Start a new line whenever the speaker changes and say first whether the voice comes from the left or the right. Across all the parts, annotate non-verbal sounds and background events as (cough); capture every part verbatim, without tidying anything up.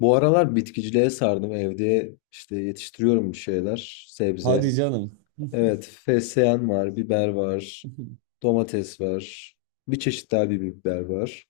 left: Bu aralar bitkiciliğe sardım. Evde işte yetiştiriyorum bir şeyler. Sebze.
right: Hadi canım.
left: Evet,
right: (laughs)
left: fesleğen var, biber var, domates var. Bir çeşit daha bir biber var.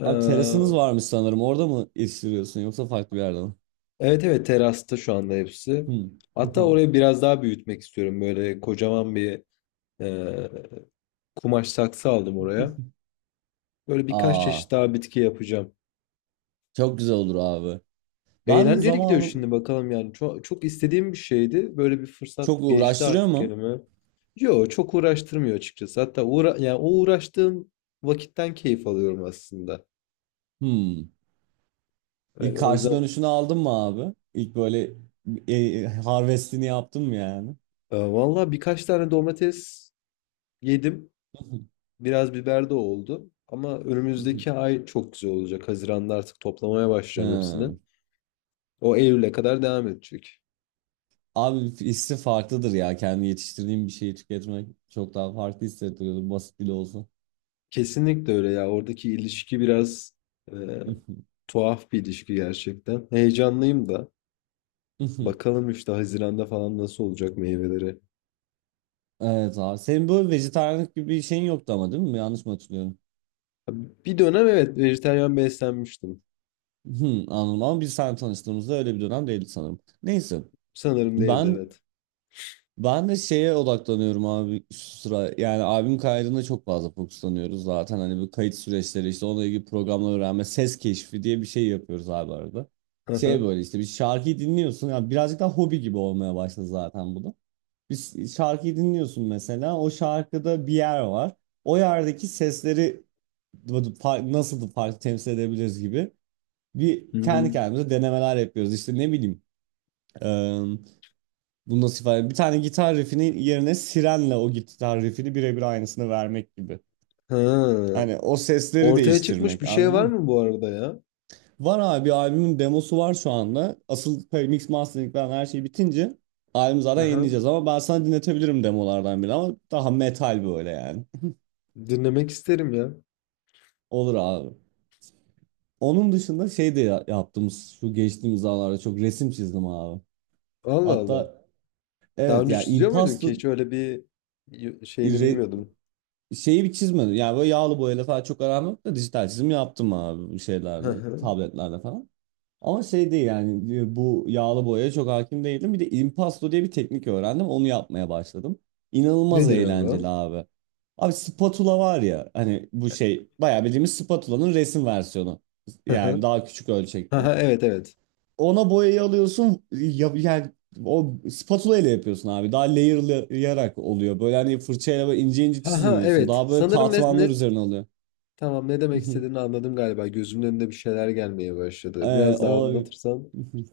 left: Ee,
right: Abi terasınız varmış sanırım. Orada mı yetiştiriyorsun yoksa farklı bir yerde mi?
left: evet evet terasta şu anda hepsi.
right: Hmm.
left: Hatta orayı biraz daha büyütmek istiyorum. Böyle kocaman bir e, kumaş saksı aldım oraya. Böyle
right: (laughs)
left: birkaç
right: Aa,
left: çeşit daha bitki yapacağım.
right: çok güzel olur abi. Ben de
left: Eğlenceli gidiyor
right: zamanı
left: şimdi bakalım yani. Çok, çok istediğim bir şeydi. Böyle bir
right: çok
left: fırsat geçti
right: uğraştırıyor
left: artık
right: mu?
left: elime. Yo çok uğraştırmıyor açıkçası. Hatta uğra yani o uğraştığım vakitten keyif alıyorum aslında.
right: Hmm. İlk
left: Yani o
right: karşı
left: yüzden
right: dönüşünü aldın mı abi? İlk böyle e, harvestini yaptın mı yani?
left: e, vallahi birkaç tane domates yedim. Biraz biber de oldu. Ama önümüzdeki
right: (laughs)
left: ay çok güzel olacak. Haziran'da artık toplamaya başlayacağım hepsini.
right: Hmm.
left: O Eylül'e kadar devam edecek.
right: Abi hissi farklıdır ya. Kendi yetiştirdiğim bir şeyi tüketmek çok daha farklı hissettiriyordu. Basit bile olsa.
left: Kesinlikle öyle ya. Oradaki ilişki biraz e, tuhaf bir ilişki gerçekten. Heyecanlıyım da.
right: (laughs)
left: Bakalım işte Haziran'da falan nasıl olacak meyveleri.
right: Evet abi. Senin böyle vejetaryenlik gibi bir şeyin yoktu ama değil mi? Yanlış mı hatırlıyorum?
left: Bir dönem evet vejetaryen beslenmiştim.
right: Hı, anladım ama biz sen tanıştığımızda öyle bir dönem değildi sanırım. Neyse.
left: Sanırım değildi
right: Ben
left: evet.
right: ben de şeye odaklanıyorum abi şu sıra. Yani albüm kaydına çok fazla fokuslanıyoruz zaten. Hani bu kayıt süreçleri işte onunla ilgili programlar öğrenme, ses keşfi diye bir şey yapıyoruz abi arada. Şey
left: Aha.
right: böyle işte bir şarkıyı dinliyorsun. Yani birazcık daha hobi gibi olmaya başladı zaten bu da. Bir şarkıyı dinliyorsun mesela. O şarkıda bir yer var. O yerdeki sesleri bu- fa- nasıl bu farkı temsil edebiliriz gibi bir
left: Hı
right: kendi
left: hı.
right: kendimize denemeler yapıyoruz. İşte ne bileyim eee bunu nasıl ifade edeyim? Bir tane gitar riffinin yerine sirenle o gitar riffini birebir aynısını vermek gibi.
left: Ha.
right: Hani o sesleri
left: Ortaya çıkmış
right: değiştirmek
left: bir şey
right: anladın
left: var
right: mı?
left: mı bu arada ya?
right: Var abi albümün demosu var şu anda. Asıl pe- mix mastering falan her şey bitince albümü zaten
left: Aha.
right: yenileyeceğiz ama ben sana dinletebilirim demolardan bile ama daha metal böyle yani.
left: Dinlemek isterim ya.
right: (laughs) Olur abi. Onun dışında şey de ya- yaptım şu geçtiğimiz zamanlarda çok resim çizdim abi.
left: Allah Allah.
right: Hatta
left: Daha
right: evet
left: önce
right: yani
left: çiziyor muydun ki?
right: impasto
left: Hiç öyle bir y- şeyini
right: re-
left: bilmiyordum.
right: şeyi bir çizmedim. Yani böyle yağlı boyayla falan çok aram yok da dijital çizim yaptım abi bir
left: Hı
right: şeylerle,
left: hı.
right: tabletlerle falan. Ama şey değil yani e, bu yağlı boyaya çok hakim değilim. Bir de impasto diye bir teknik öğrendim. Onu yapmaya başladım. İnanılmaz
left: Nedir abi
right: eğlenceli
left: o?
right: abi. Abi spatula var ya hani bu şey bayağı bildiğimiz spatulanın resim versiyonu.
left: Hı
right: Yani
left: hı.
right: daha küçük ölçekte.
left: Aha, evet evet.
right: Ona boyayı alıyorsun ya, yani o spatula ile yapıyorsun abi. Daha layer'layarak oluyor. Böyle hani fırçayla böyle ince ince
left: Haha
right: çizmiyorsun.
left: evet.
right: Daha böyle
left: Sanırım ne, ne
right: katmanlar üzerine oluyor.
left: tamam ne demek istediğini
right: (laughs)
left: anladım galiba. Gözümün önünde bir şeyler gelmeye başladı.
right: Ee,
left: Biraz daha
right: olabilir.
left: anlatırsan.
right: (laughs)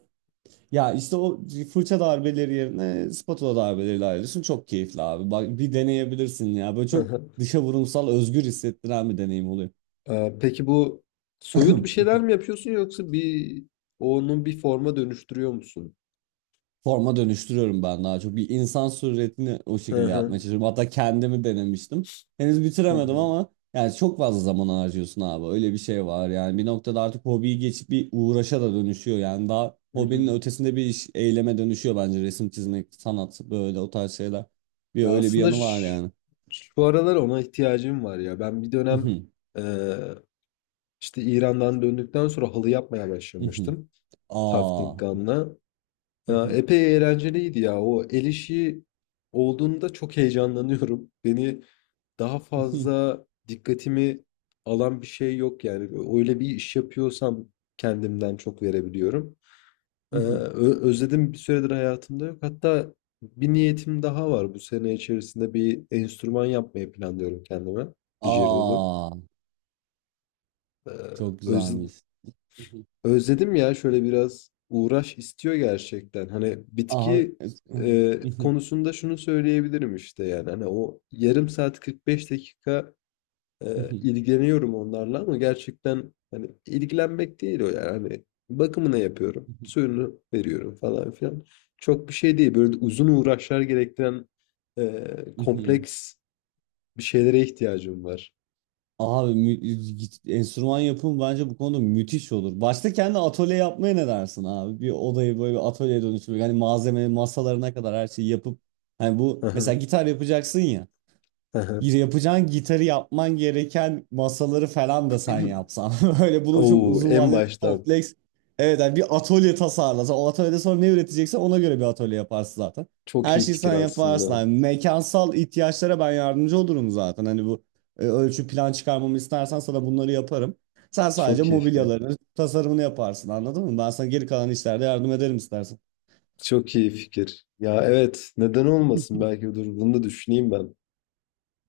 right: Ya işte o fırça darbeleri yerine spatula darbeleriyle ayrılıyorsun. Çok keyifli abi. Bak bir deneyebilirsin ya. Böyle çok
left: Aha.
right: dışa vurumsal özgür hissettiren bir deneyim oluyor.
left: Ee, peki bu soyut bir şeyler
right: (laughs)
left: mi yapıyorsun yoksa bir onun bir forma dönüştürüyor musun?
right: Forma dönüştürüyorum ben daha çok. Bir insan suretini o
left: Hı
right: şekilde yapmaya
left: hı.
right: çalışıyorum. Hatta kendimi denemiştim. Henüz
left: Hı
right: bitiremedim
left: hı.
right: ama yani çok fazla zaman harcıyorsun abi. Öyle bir şey var. Yani bir noktada artık hobiyi geçip bir uğraşa da dönüşüyor. Yani daha
left: Hı hı.
right: hobinin ötesinde bir iş, eyleme dönüşüyor bence. Resim çizmek, sanat böyle o tarz şeyler. Bir
left: Ya
right: öyle bir
left: aslında
right: yanı var
left: şu,
right: yani.
left: şu aralar ona ihtiyacım var ya. Ben bir dönem
right: Mhm,
left: e, işte İran'dan döndükten sonra halı yapmaya
right: mhm.
left: başlamıştım. Tafting
right: Aa.
left: gun'la. Ya,
right: Mhm,
left: epey eğlenceliydi ya. O el işi olduğunda çok heyecanlanıyorum. (laughs) Beni daha
right: mhm,
left: fazla dikkatimi alan bir şey yok yani. Öyle bir iş yapıyorsam kendimden çok verebiliyorum. Ee,
right: mhm.
left: ö- özledim bir süredir hayatımda yok. Hatta bir niyetim daha var. Bu sene içerisinde bir enstrüman yapmayı planlıyorum kendime. Didgeridoo.
right: Aa.
left: Ee,
right: Çok
left: öz-
right: güzelmiş. Mhm.
left: Özledim ya şöyle biraz uğraş istiyor gerçekten. Hani
right: Aa.
left: bitki
right: Es- mhm,
left: e,
right: mhm,
left: konusunda şunu söyleyebilirim işte yani. Hani o yarım saat kırk beş dakika e,
right: mhm,
left: ilgileniyorum onlarla ama gerçekten hani ilgilenmek değil o yani. Hani bakımını yapıyorum,
right: mhm,
left: suyunu veriyorum falan filan. Çok bir şey değil. Böyle uzun uğraşlar gerektiren e,
right: mhm.
left: kompleks bir şeylere ihtiyacım var.
right: Abi mü- enstrüman yapımı bence bu konuda müthiş olur. Başta kendi atölye yapmaya ne dersin abi? Bir odayı böyle bir atölyeye dönüştürmek. Hani malzeme masalarına kadar her şeyi yapıp. Hani bu mesela gitar yapacaksın ya
left: (clears throat) (laughs)
right: yapacağın gitarı yapman gereken masaları falan da sen yapsan. (laughs) Böyle bunu çok
left: Oo,
right: uzun
left: en
right: vadeli bir
left: baştan
right: kompleks. Evet yani bir atölye tasarlasan. O atölyede sonra ne üreteceksen ona göre bir atölye yaparsın zaten.
left: çok
right: Her
left: iyi
right: şeyi
left: fikir
right: sen yaparsın.
left: aslında.
right: Yani mekansal ihtiyaçlara ben yardımcı olurum zaten. Hani bu e, ölçü plan çıkarmamı istersen sana bunları yaparım. Sen sadece
left: Çok iyi fikir.
right: mobilyaların tasarımını yaparsın anladın mı? Ben sana geri kalan işlerde yardım ederim istersen.
left: Çok iyi fikir. Ya evet, neden olmasın? Belki dur bunu da düşüneyim ben.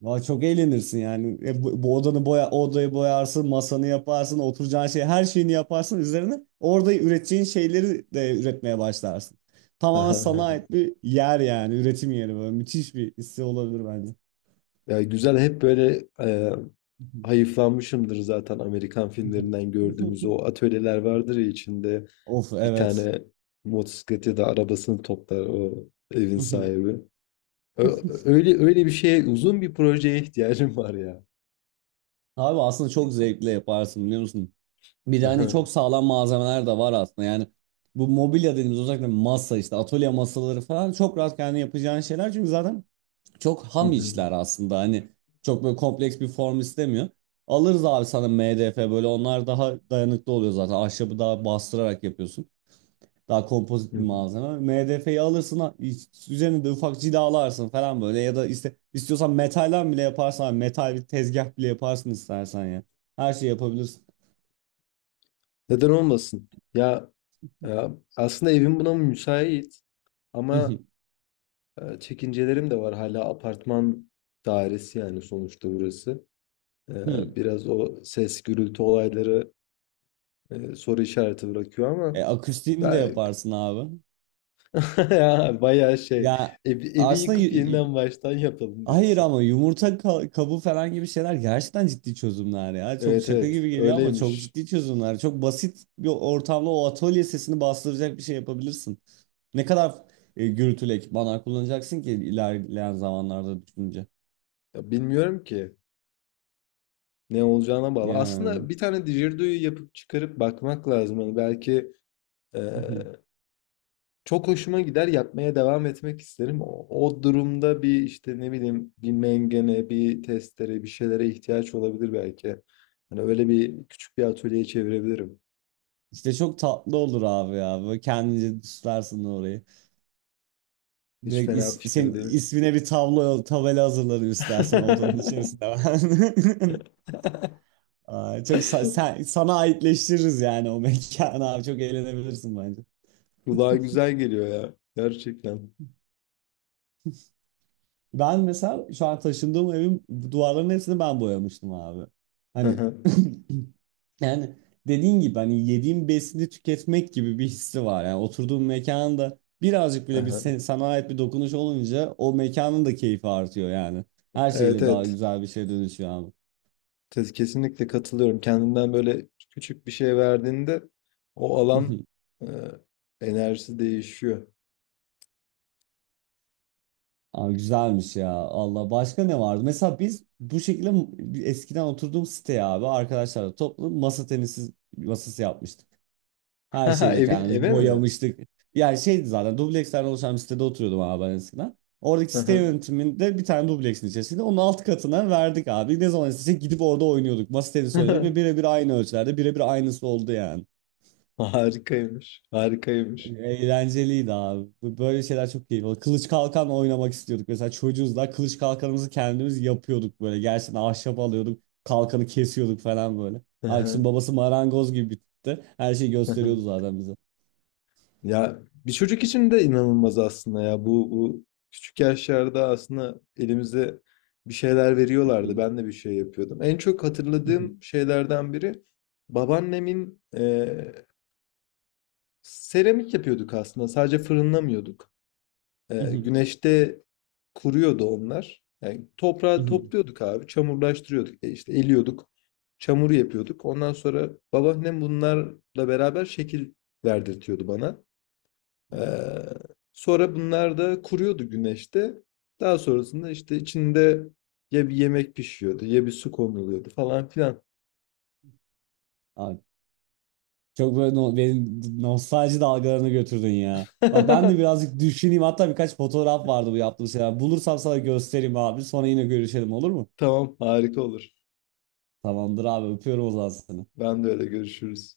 right: Valla çok eğlenirsin yani. E, bu, bu odanı boya, odayı boyarsın, masanı yaparsın, oturacağın şey, her şeyini yaparsın üzerine. Orada üreteceğin şeyleri de üretmeye başlarsın.
left: (laughs)
right: Tamamen sana
left: Aha.
right: ait bir yer yani, üretim yeri böyle. Müthiş bir hissi olabilir bence.
left: Ya güzel hep böyle e, hayıflanmışımdır zaten Amerikan filmlerinden gördüğümüz o
right: (laughs)
left: atölyeler vardır ya içinde
right: Of
left: bir
right: evet.
left: tane motosiklet ya da arabasını toplar o evin
right: (laughs)
left: sahibi. Ö- Öyle öyle bir şeye uzun bir projeye ihtiyacım var ya.
right: Abi aslında çok zevkle yaparsın biliyor musun? Bir de hani
left: Aha.
right: çok sağlam malzemeler de var aslında. Yani bu mobilya dediğimiz özellikle masa işte atölye masaları falan çok rahat kendi yapacağın şeyler. Çünkü zaten çok
left: Hı
right: ham
left: hı.
right: işler aslında hani çok böyle kompleks bir form istemiyor. Alırız abi sana MDF böyle onlar daha dayanıklı oluyor zaten. Ahşabı daha bastırarak yapıyorsun. Daha kompozit
left: Hı
right: bir
left: hı.
right: malzeme. M D E'yi alırsın ha- iç- üzerine de ufak cilalarsın falan böyle ya da işte istiyorsan metalden bile yaparsan abi, metal bir tezgah bile yaparsın istersen ya. Her şeyi yapabilirsin.
left: Neden olmasın? Ya, ya aslında evim buna müsait
right: (laughs)
left: ama
right: Hı.
left: Ee, çekincelerim de var. Hala apartman dairesi yani sonuçta burası. Ee, Biraz o ses gürültü olayları e, soru işareti bırakıyor
right: E,
left: ama
right: akustiğini de
left: ben
right: yaparsın abi.
left: (laughs) ya bayağı şey
right: Ya
left: evi, evi
right: aslında
left: yıkıp
right: y-
left: yeniden baştan yapalım
right: hayır
left: diyorsun.
right: ama yumurta ka- kabuğu falan gibi şeyler gerçekten ciddi çözümler ya. Çok
left: Evet
right: şaka
left: evet
right: gibi geliyor ama çok
left: öyleymiş.
right: ciddi çözümler. Çok basit bir ortamda o atölye sesini bastıracak bir şey yapabilirsin. Ne kadar e, gürültülü ekipmanlar kullanacaksın ki ilerleyen zamanlarda düşünce.
left: Ya bilmiyorum ki ne olacağına bağlı.
right: Yani.
left: Aslında bir tane didgeridoo'yu yapıp çıkarıp bakmak lazım. Hani belki e,
right: (laughs)
left: çok hoşuma gider yapmaya devam etmek isterim. O, o durumda bir işte ne bileyim bir mengene, bir testere, bir şeylere ihtiyaç olabilir belki. Hani öyle bir küçük bir atölyeye çevirebilirim.
right: İşte çok tatlı olur abi ya. Böyle kendince süslersin orayı.
left: Hiç
right: Direkt
left: fena
right: is- senin
left: fikir değil.
right: ismine bir tablo, tabela hazırlarım istersen odanın
left: (laughs)
right: içerisinde. (laughs) Aa, çok sa- sen, sana aitleştiririz yani o (laughs) mekanı abi çok eğlenebilirsin bence.
left: Kulağa güzel geliyor ya. Gerçekten.
right: Ben mesela şu an taşındığım evin duvarlarının hepsini ben boyamıştım abi. Hani
left: Aha,
right: (clears throat) yani dediğin gibi hani yediğim besini tüketmek gibi bir hissi var. Yani oturduğum mekanda birazcık bile bir
left: aha.
right: sen- sana ait bir dokunuş olunca o mekanın da keyfi artıyor yani. Her
left: Evet
right: şeyle daha
left: evet.
right: güzel bir şey dönüşüyor abi.
left: Kes- Kesinlikle katılıyorum. Kendinden böyle küçük bir şey verdiğinde o alan
right: (laughs)
left: e, enerjisi değişiyor.
right: Aa, güzelmiş ya. Allah başka ne vardı? Mesela biz bu şekilde m- eskiden oturduğum siteye abi arkadaşlarla toplu masa tenisi masası yapmıştık. Her
left: (laughs)
right: şeyle
left: Evin
right: kendimiz
left: eve mi?
right: boyamıştık. Yani şeydi zaten dublekslerden oluşan bir sitede oturuyordum abi ben eskiden. Oradaki site
left: Aha.
right: yönetiminde bir tane dubleksin içerisinde onun alt katına verdik abi. Ne zaman istesek gidip orada oynuyorduk. Masa tenisi oynuyorduk ve
left: (laughs)
right: birebir aynı ölçülerde birebir aynısı oldu yani.
left: Harikaymış. Harikaymış.
right: Eğlenceliydi abi. Bu- Böyle şeyler çok keyifli. Kılıç kalkan oynamak istiyorduk. Mesela çocuğuz da kılıç kalkanımızı kendimiz yapıyorduk böyle. Gerçekten ahşap alıyorduk. Kalkanı kesiyorduk falan böyle.
left: Hı hı,
right: Arkadaşın babası marangoz gibi bir tipti. Her şeyi
left: hı
right: gösteriyordu
left: hı.
right: zaten bize.
left: Ya bir çocuk için de inanılmaz aslında ya. Bu, bu küçük yaşlarda aslında elimize bir şeyler veriyorlardı. Ben de bir şey yapıyordum. En çok hatırladığım şeylerden biri babaannemin eee, seramik yapıyorduk aslında. Sadece fırınlamıyorduk. Ee, güneşte kuruyordu onlar. Yani toprağı
right: (laughs)
left: topluyorduk abi, çamurlaştırıyorduk. E işte eliyorduk, çamuru yapıyorduk. Ondan sonra babaannem bunlarla beraber şekil verdirtiyordu bana. Ee, sonra bunlar da kuruyordu güneşte. Daha sonrasında işte içinde ya bir yemek pişiyordu ya bir su konuluyordu falan filan.
right: Abi, çok böyle no benim nostalji dalgalarına götürdün ya. Bak ben de
left: (laughs)
right: birazcık düşüneyim. Hatta birkaç fotoğraf vardı bu yaptığım şeyler. Bulursam sana göstereyim abi. Sonra yine görüşelim olur mu?
left: Tamam, harika olur.
right: Tamamdır abi öpüyorum o zaman seni.
left: Ben de öyle görüşürüz.